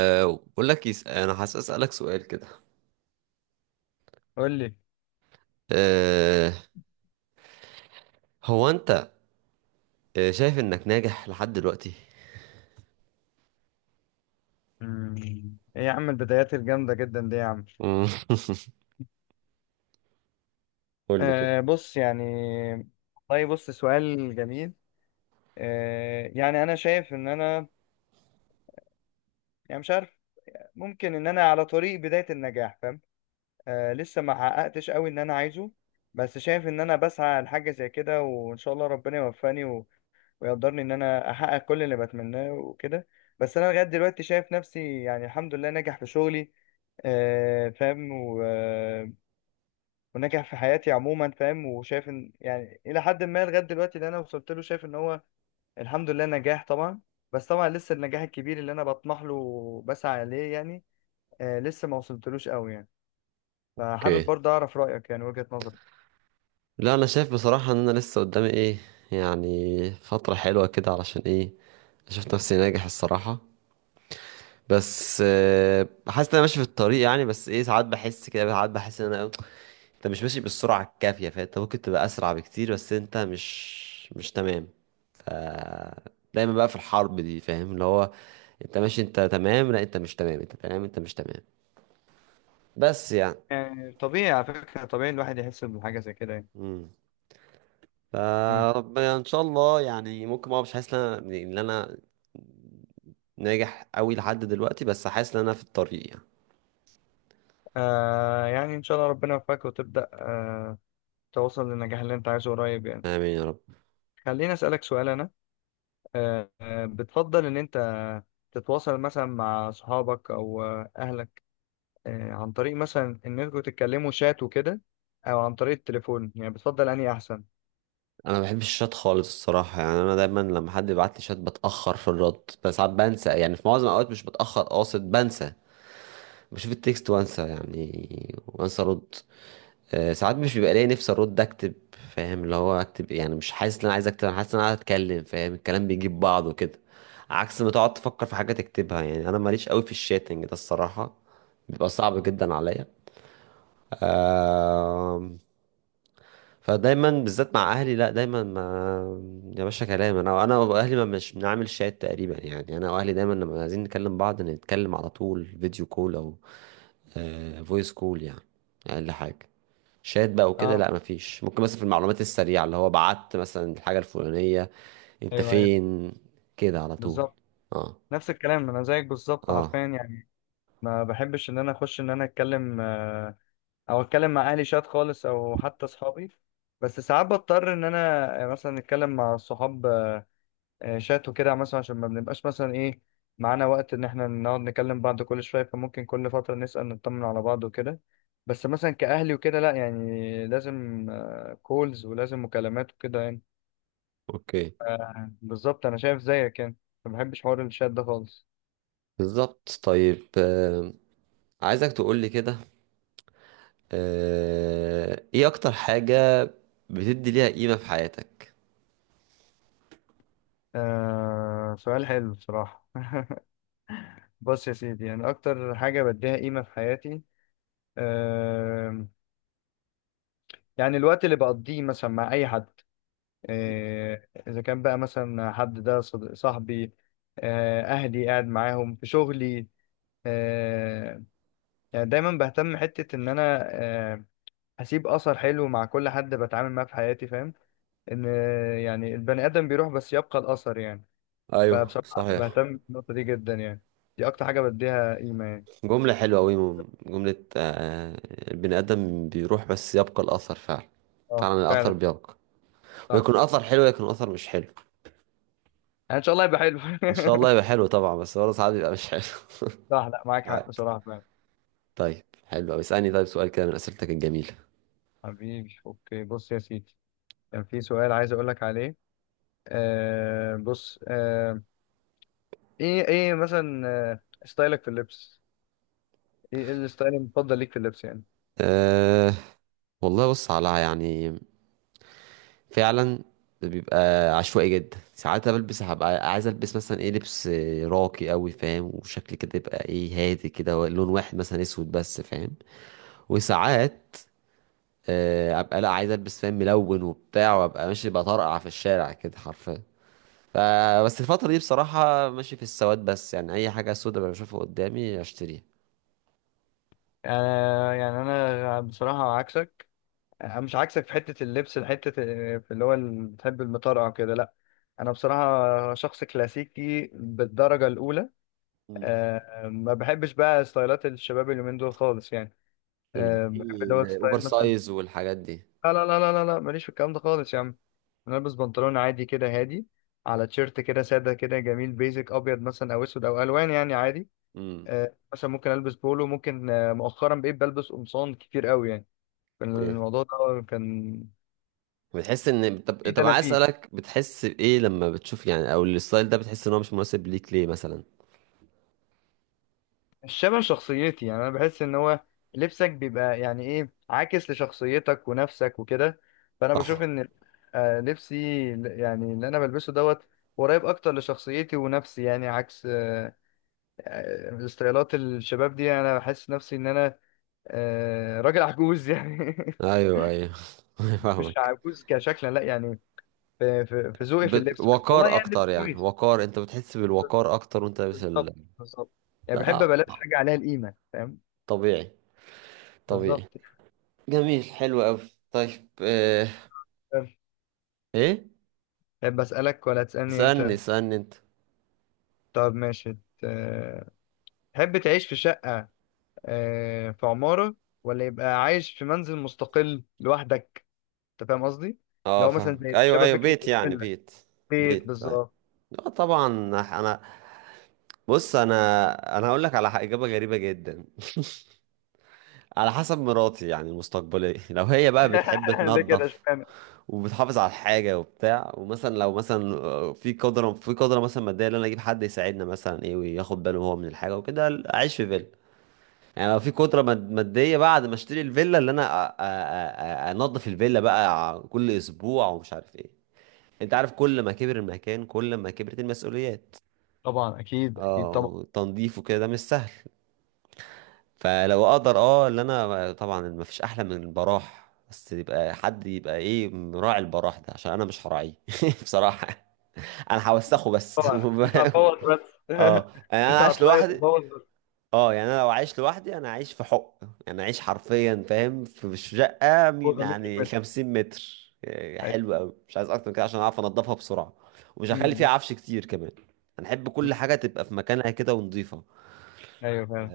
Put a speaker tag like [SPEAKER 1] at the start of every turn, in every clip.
[SPEAKER 1] أو بقول لك، انا حاسس اسالك سؤال كده.
[SPEAKER 2] قول لي.
[SPEAKER 1] أه... هو انت، شايف انك ناجح لحد دلوقتي؟
[SPEAKER 2] مم. ايه يا عم، البدايات الجامدة جدا دي يا عم؟
[SPEAKER 1] مم. قول لي كده.
[SPEAKER 2] بص يعني، والله بص سؤال جميل. يعني انا شايف ان انا، يعني مش عارف، ممكن ان انا على طريق بداية النجاح، فاهم. لسه ما حققتش قوي ان انا عايزه، بس شايف ان انا بسعى لحاجة زي كده، وان شاء الله ربنا يوفقني ويقدرني ان انا احقق كل اللي بتمناه وكده. بس انا لغاية دلوقتي شايف نفسي يعني الحمد لله ناجح في شغلي، فاهم، وناجح في حياتي عموما، فاهم، وشايف ان يعني الى حد ما لغايه دلوقتي اللي انا وصلت له شايف ان هو الحمد لله نجاح طبعا. بس طبعا لسه النجاح الكبير اللي انا بطمح له وبسعى اليه يعني، لسه ما وصلتلوش قوي يعني، فحابب
[SPEAKER 1] اوكي.
[SPEAKER 2] برضه اعرف رايك يعني وجهه نظرك.
[SPEAKER 1] لا، انا شايف بصراحه ان انا لسه قدامي ايه، يعني فتره حلوه كده. علشان ايه؟ شفت نفسي ناجح الصراحه. بس حاسس ان انا ماشي في الطريق يعني، بس ايه، ساعات بحس كده، ساعات بحس ان انا إيه، انت مش ماشي بالسرعة الكافية، فانت ممكن تبقى اسرع بكتير، بس انت مش تمام. ف دايما بقى في الحرب دي، فاهم؟ اللي هو انت ماشي، انت تمام، لا انت مش تمام، انت تمام، انت مش تمام. بس يعني.
[SPEAKER 2] يعني طبيعي على فكره، طبيعي الواحد يحس بحاجه زي كده يعني.
[SPEAKER 1] امم
[SPEAKER 2] مم.
[SPEAKER 1] فربنا ان شاء الله يعني، ممكن، ما مش حاسس ان انا ناجح قوي لحد دلوقتي، بس حاسس ان انا في الطريق يعني.
[SPEAKER 2] يعني ان شاء الله ربنا يوفقك وتبدا توصل للنجاح اللي انت عايزه قريب يعني.
[SPEAKER 1] امين يا رب.
[SPEAKER 2] خليني اسالك سؤال انا. بتفضل ان انت تتواصل مثلا مع صحابك او اهلك، عن طريق مثلا ان انتوا تتكلموا شات وكده، او عن طريق التليفون؟ يعني بتفضل انهي احسن؟
[SPEAKER 1] انا ما بحبش الشات خالص الصراحه. يعني انا دايما لما حد يبعت لي شات بتاخر في الرد، بس ساعات بنسى، يعني في معظم الاوقات مش بتاخر قاصد، بنسى. بشوف التكست وانسى، يعني وانسى ارد. ساعات مش بيبقى ليا نفسي ارد اكتب. فاهم؟ اللي هو اكتب يعني، مش حاسس ان انا عايز اكتب، انا حاسس ان انا عايز اتكلم. فاهم؟ الكلام بيجيب بعضه كده، عكس ما تقعد تفكر في حاجه تكتبها. يعني انا ماليش قوي في الشاتنج ده الصراحه، بيبقى صعب جدا عليا. آم، فدايما، بالذات مع اهلي، لا دايما، ما يا باشا كلام، انا واهلي ما مش بنعمل شات تقريبا يعني. انا واهلي دايما لما عايزين نكلم بعض نتكلم على طول فيديو كول او فويس كول، يعني اقل حاجه. شات بقى وكده
[SPEAKER 2] اه.
[SPEAKER 1] لا، مفيش. ممكن مثلا في المعلومات السريعه، اللي هو بعت مثلا الحاجه الفلانيه، انت
[SPEAKER 2] ايوه ايوه.
[SPEAKER 1] فين، كده على طول.
[SPEAKER 2] بالظبط.
[SPEAKER 1] اه،
[SPEAKER 2] نفس الكلام انا زيك بالظبط حرفيا
[SPEAKER 1] اه،
[SPEAKER 2] يعني. ما بحبش ان انا اخش ان انا اتكلم، او اتكلم مع اهلي شات خالص او حتى اصحابي. بس ساعات بضطر ان انا مثلا اتكلم مع الصحاب شات وكده، مثلا عشان ما بنبقاش مثلا ايه معانا وقت ان احنا نقعد نكلم بعض كل شويه، فممكن كل فتره نسال نطمن على بعض وكده. بس مثلا كاهلي وكده لا، يعني لازم كولز ولازم مكالمات وكده يعني.
[SPEAKER 1] اوكي،
[SPEAKER 2] بالظبط انا شايف زيك يعني، ما بحبش حوار الشات ده خالص.
[SPEAKER 1] بالظبط. طيب، عايزك تقولي كده. ايه اكتر حاجه بتدي ليها قيمه في حياتك؟
[SPEAKER 2] سؤال حلو بصراحه. بص يا سيدي، يعني اكتر حاجه بديها قيمه في حياتي، آه يعني الوقت اللي بقضيه مثلا مع اي حد، إذا كان بقى مثلا حد ده صاحبي، أهلي، قاعد معاهم في شغلي، آه، يعني دايما بهتم حتة إن أنا آه، أسيب أثر حلو مع كل حد بتعامل معاه في حياتي، فاهم، إن يعني البني آدم بيروح بس يبقى الأثر يعني.
[SPEAKER 1] ايوه
[SPEAKER 2] فبصراحة
[SPEAKER 1] صحيح.
[SPEAKER 2] بهتم بالنقطة دي جدا يعني، دي أكتر حاجة بديها قيمة يعني.
[SPEAKER 1] جمله حلوه قوي، جمله. البني ادم بيروح بس يبقى الاثر، فعلا.
[SPEAKER 2] أه
[SPEAKER 1] فعلا الاثر
[SPEAKER 2] فعلا.
[SPEAKER 1] بيبقى،
[SPEAKER 2] صح.
[SPEAKER 1] ويكون اثر حلو، يكون اثر مش حلو.
[SPEAKER 2] يعني إن شاء الله يبقى حلو.
[SPEAKER 1] ان شاء الله يبقى حلو طبعا، بس برضه ساعات بيبقى مش حلو.
[SPEAKER 2] صح، لا معاك
[SPEAKER 1] عادي.
[SPEAKER 2] حق بصراحة فعلا.
[SPEAKER 1] طيب حلو قوي. اسالني طيب سؤال كده من اسئلتك الجميله.
[SPEAKER 2] حبيبي أوكي، بص يا سيدي، كان في سؤال عايز أقولك عليه، بص ايه ايه مثلا، ستايلك في اللبس، ايه إيه الستايل المفضل ليك في اللبس يعني؟
[SPEAKER 1] أه والله بص، على يعني، فعلا بيبقى عشوائي جدا. ساعات بلبس هبقى عايز البس مثلا ايه، لبس راقي قوي، فاهم؟ وشكل كده يبقى ايه، هادي كده، لون واحد مثلا اسود بس، فاهم. وساعات ابقى لا، عايز البس، فاهم، ملون وبتاع، وابقى ماشي بطرقع في الشارع كده حرفيا. ف- بس الفترة دي بصراحة ماشي في السواد بس، يعني أي حاجة سودة بشوفها قدامي أشتريها.
[SPEAKER 2] يعني انا بصراحه عكسك، انا مش عكسك في حتة اللبس، حتة في اللي هو بتحب المطرقع كده لا، انا بصراحة شخص كلاسيكي بالدرجة الاولى.
[SPEAKER 1] امم
[SPEAKER 2] ما بحبش بقى ستايلات الشباب اليومين دول خالص يعني،
[SPEAKER 1] الباقي
[SPEAKER 2] بحب دوت
[SPEAKER 1] الأوفر
[SPEAKER 2] ستايل مثلا.
[SPEAKER 1] سايز والحاجات دي.
[SPEAKER 2] لا لا لا لا لا لا، ماليش في الكلام ده خالص يا عم. انا البس بنطلون عادي كده هادي على تيشيرت كده ساده كده جميل، بيزك ابيض مثلا او اسود او الوان يعني عادي.
[SPEAKER 1] امم
[SPEAKER 2] مثلا ممكن البس بولو، ممكن مؤخرا بقيت بلبس قمصان كتير قوي يعني، كان
[SPEAKER 1] اوكي.
[SPEAKER 2] الموضوع ده كان
[SPEAKER 1] بتحس ان طب
[SPEAKER 2] في ده
[SPEAKER 1] طب
[SPEAKER 2] انا
[SPEAKER 1] عايز
[SPEAKER 2] فيه
[SPEAKER 1] اسالك، بتحس بايه لما بتشوف، يعني او الستايل ده بتحس ان هو مش مناسب ليك ليه مثلا؟
[SPEAKER 2] الشبه شخصيتي يعني. انا بحس ان هو لبسك بيبقى يعني ايه عاكس لشخصيتك ونفسك وكده، فانا بشوف
[SPEAKER 1] صح.
[SPEAKER 2] ان لبسي يعني اللي انا بلبسه دوت قريب اكتر لشخصيتي ونفسي يعني، عكس ستايلات الشباب دي، انا بحس نفسي ان انا راجل عجوز يعني.
[SPEAKER 1] ايوه، ايوه.
[SPEAKER 2] مش
[SPEAKER 1] فاهمك.
[SPEAKER 2] عجوز كشكلا لا يعني، في في ذوقي في اللبس بس والله،
[SPEAKER 1] وقار
[SPEAKER 2] يعني لبس
[SPEAKER 1] اكتر، يعني
[SPEAKER 2] كويس.
[SPEAKER 1] وقار. انت بتحس بالوقار اكتر وانت لابس
[SPEAKER 2] بالظبط بالظبط، يعني بحب
[SPEAKER 1] لا،
[SPEAKER 2] ابقى لابس حاجه عليها القيمه، فاهم.
[SPEAKER 1] طبيعي، طبيعي.
[SPEAKER 2] بالظبط.
[SPEAKER 1] جميل، حلو قوي. طيب،
[SPEAKER 2] طيب،
[SPEAKER 1] ايه؟
[SPEAKER 2] بسالك ولا تسالني
[SPEAKER 1] اسالني،
[SPEAKER 2] انت؟
[SPEAKER 1] اسالني انت.
[SPEAKER 2] طب ماشي. آه، تحب تعيش في شقه في عماره، ولا يبقى عايش في منزل مستقل لوحدك؟ انت فاهم قصدي،
[SPEAKER 1] اه،
[SPEAKER 2] لو مثلا
[SPEAKER 1] فاهمك، ايوه،
[SPEAKER 2] شبه
[SPEAKER 1] ايوه،
[SPEAKER 2] فكره
[SPEAKER 1] بيت، يعني
[SPEAKER 2] الفيلا،
[SPEAKER 1] بيت،
[SPEAKER 2] بيت
[SPEAKER 1] بيت أيوة.
[SPEAKER 2] بالظبط.
[SPEAKER 1] اه طبعا. انا، بص، انا هقول لك على اجابه غريبه جدا، على حسب مراتي يعني، المستقبليه. لو هي بقى بتحب
[SPEAKER 2] ليه كده؟
[SPEAKER 1] تنظف، وبتحافظ على الحاجه وبتاع، ومثلا لو مثلا، في قدره مثلا ماديه، ان انا اجيب حد يساعدنا مثلا ايه، وياخد باله هو من الحاجه وكده، اعيش في فيلا. يعني لو في قدره ماديه، بعد ما اشتري الفيلا اللي انا، انضف الفيلا بقى كل اسبوع ومش عارف ايه. انت عارف، كل ما كبر المكان كل ما كبرت المسؤوليات.
[SPEAKER 2] طبعا اكيد اكيد
[SPEAKER 1] اه،
[SPEAKER 2] طبعا.
[SPEAKER 1] وتنظيفه كده، ده مش سهل. فلو اقدر، اللي انا طبعا، ما فيش احلى من البراح، بس يبقى حد يبقى ايه، مراعي البراح ده، عشان انا مش هراعيه. بصراحة انا هوسخه بس.
[SPEAKER 2] انت هتبوظ بس،
[SPEAKER 1] اه يعني انا
[SPEAKER 2] انت
[SPEAKER 1] عايش
[SPEAKER 2] هتلاقي
[SPEAKER 1] لوحدي.
[SPEAKER 2] تبوظ بس.
[SPEAKER 1] اه يعني انا لو عايش لوحدي، انا عايش في حق، يعني عايش حرفيا، فاهم، في شقه
[SPEAKER 2] جوزها مش
[SPEAKER 1] يعني
[SPEAKER 2] متر.
[SPEAKER 1] 50 متر. يعني
[SPEAKER 2] ايوه.
[SPEAKER 1] حلو قوي، مش عايز اكتر من كده عشان اعرف انضفها بسرعه. ومش
[SPEAKER 2] م-
[SPEAKER 1] هخلي فيها
[SPEAKER 2] م-
[SPEAKER 1] عفش كتير كمان. انا احب
[SPEAKER 2] م.
[SPEAKER 1] كل حاجه تبقى في مكانها كده، ونضيفه.
[SPEAKER 2] ايوه فعلا.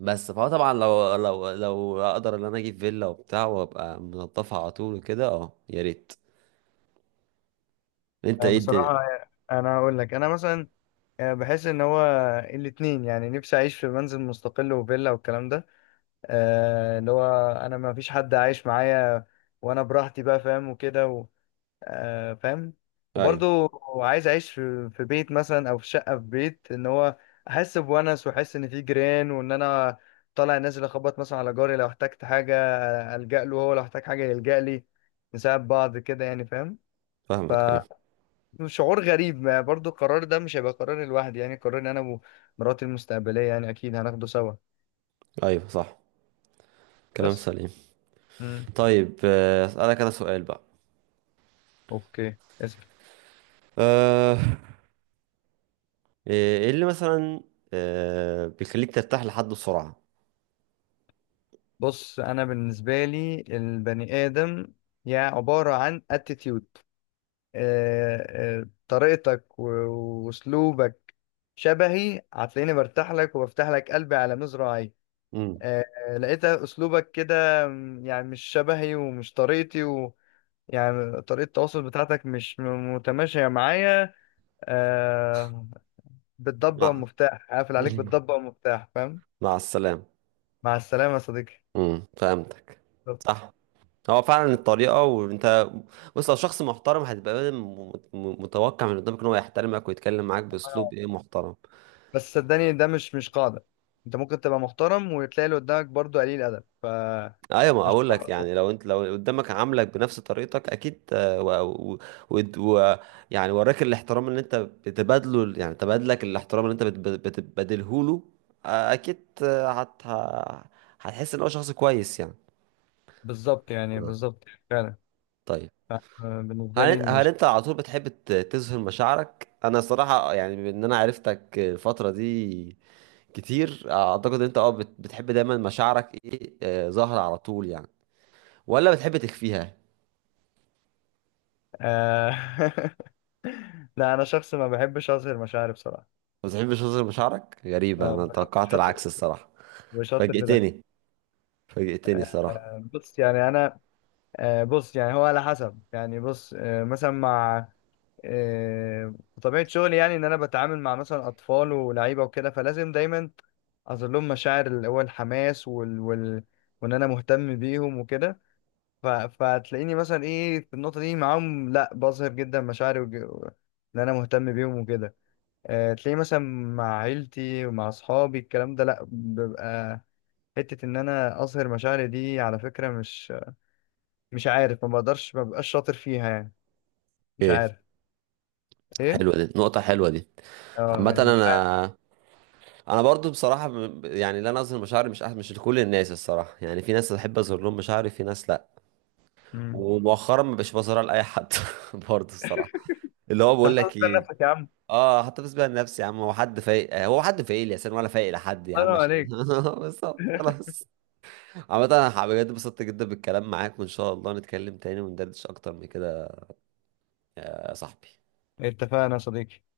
[SPEAKER 1] بس فهو طبعا، لو اقدر ان انا اجيب فيلا وبتاع وابقى منضفها على طول وكده، اه يا ريت. انت ايه الدنيا؟
[SPEAKER 2] بصراحه انا هقول لك، انا مثلا بحس ان هو الاتنين يعني، نفسي اعيش في منزل مستقل وفيلا والكلام ده، اللي هو انا ما فيش حد عايش معايا وانا براحتي بقى، فاهم وكده، فاهم.
[SPEAKER 1] ايوه،
[SPEAKER 2] وبرضو عايز اعيش في بيت مثلا او في شقه، في بيت ان هو احس بونس واحس ان في جيران وان انا طالع نازل اخبط مثلا على جاري لو احتجت حاجه، الجا له هو لو احتاج حاجه يلجا لي، نساعد بعض كده يعني، فاهم.
[SPEAKER 1] فاهمك، ايوه،
[SPEAKER 2] فشعور غريب، ما برضو القرار ده مش هيبقى قراري لوحدي، يعني قراري انا ومراتي المستقبليه، يعني اكيد هناخده سوا.
[SPEAKER 1] ايوه، صح، كلام
[SPEAKER 2] بس،
[SPEAKER 1] سليم.
[SPEAKER 2] امم.
[SPEAKER 1] طيب، اسالك انا سؤال بقى.
[SPEAKER 2] اوكي اسف.
[SPEAKER 1] آه، إيه اللي مثلا بيخليك ترتاح لحد بسرعة؟
[SPEAKER 2] بص انا بالنسبه لي البني ادم يعني عباره عن attitude، طريقتك واسلوبك شبهي، هتلاقيني برتاح لك وبفتح لك قلبي على مزرعي.
[SPEAKER 1] امم
[SPEAKER 2] لقيت اسلوبك كده يعني مش شبهي ومش طريقتي و، يعني طريقة التواصل بتاعتك مش متماشية معايا، آه بالضبة
[SPEAKER 1] مع
[SPEAKER 2] والمفتاح، هقفل عليك بالضبة والمفتاح، فاهم.
[SPEAKER 1] مع السلامة.
[SPEAKER 2] مع السلامة يا صديقي.
[SPEAKER 1] فهمتك.
[SPEAKER 2] بالظبط.
[SPEAKER 1] صح. هو فعلا الطريقة. وانت بص، لو شخص محترم، هتبقى متوقع من قدامك ان هو يحترمك ويتكلم معاك باسلوب ايه، محترم.
[SPEAKER 2] بس صدقني ده مش قاعدة، انت ممكن تبقى محترم وتلاقي اللي قدامك برضه قليل أدب، فمش.
[SPEAKER 1] ايوه، ما اقول لك يعني، لو قدامك عاملك بنفس طريقتك اكيد، و... ود- و... يعني وراك الاحترام اللي انت بتبادله، يعني تبادلك الاحترام اللي انت بتبادله له. اكيد، هتحس ان هو شخص كويس يعني
[SPEAKER 2] بالظبط، يعني
[SPEAKER 1] آه.
[SPEAKER 2] بالظبط. فعلا.
[SPEAKER 1] طيب،
[SPEAKER 2] ف- آه، بالنسبة
[SPEAKER 1] هل
[SPEAKER 2] لي
[SPEAKER 1] انت
[SPEAKER 2] إن
[SPEAKER 1] هل انت على طول بتحب تظهر مشاعرك؟ انا صراحة يعني، بما ان انا عرفتك الفترة دي كتير، اعتقد انت بتحب دايما مشاعرك ايه، ظاهرة على طول يعني، ولا بتحب تخفيها؟
[SPEAKER 2] آه لا أنا شخص ما بحبش أظهر مشاعري بصراحة.
[SPEAKER 1] ما بتحبش وزن بشعرك؟ غريبة، أنا
[SPEAKER 2] اه،
[SPEAKER 1] توقعت
[SPEAKER 2] شاطر،
[SPEAKER 1] العكس الصراحة.
[SPEAKER 2] وشاطر في ده.
[SPEAKER 1] فاجئتني، فاجئتني الصراحة.
[SPEAKER 2] بص يعني أنا بص يعني هو على حسب، يعني بص مثلا مع آه، طبيعة شغلي، يعني إن أنا بتعامل مع مثلا أطفال ولاعيبة وكده، فلازم دايما أظهر لهم مشاعر اللي هو الحماس وإن أنا مهتم بيهم وكده، فتلاقيني مثلا ايه في النقطه دي معاهم، لا بظهر جدا مشاعري ان انا مهتم بيهم وكده. تلاقيني مثلا مع عيلتي ومع اصحابي الكلام ده لا، ببقى حته ان انا اظهر مشاعري دي على فكره مش، مش عارف، ما بقدرش، ما ببقاش شاطر فيها يعني، مش
[SPEAKER 1] إيه،
[SPEAKER 2] عارف. ايه.
[SPEAKER 1] حلوة دي، نقطة حلوة دي.
[SPEAKER 2] اه
[SPEAKER 1] عامة
[SPEAKER 2] يعني مش عارف.
[SPEAKER 1] أنا برضو بصراحة، يعني لا، أنا أظهر مشاعري مش لكل الناس الصراحة، يعني في ناس بحب أظهر لهم مشاعري، في ناس لأ.
[SPEAKER 2] امم.
[SPEAKER 1] ومؤخرا ما بقتش بظهرها لأي حد. برضو الصراحة. اللي هو بقول
[SPEAKER 2] تحتفظ
[SPEAKER 1] لك إيه،
[SPEAKER 2] بنفسك يا عم.
[SPEAKER 1] اه حتى بس بقى لنفسي يا عم. هو حد فايق لي يا سن، ولا فايق لحد، يا عم
[SPEAKER 2] حرام
[SPEAKER 1] عشان
[SPEAKER 2] عليك.
[SPEAKER 1] بالظبط، خلاص. عامة انا بجد اتبسطت جدا بالكلام معاك، وان شاء الله نتكلم تاني وندردش اكتر من كده يا صاحبي.
[SPEAKER 2] اتفقنا يا صديقي.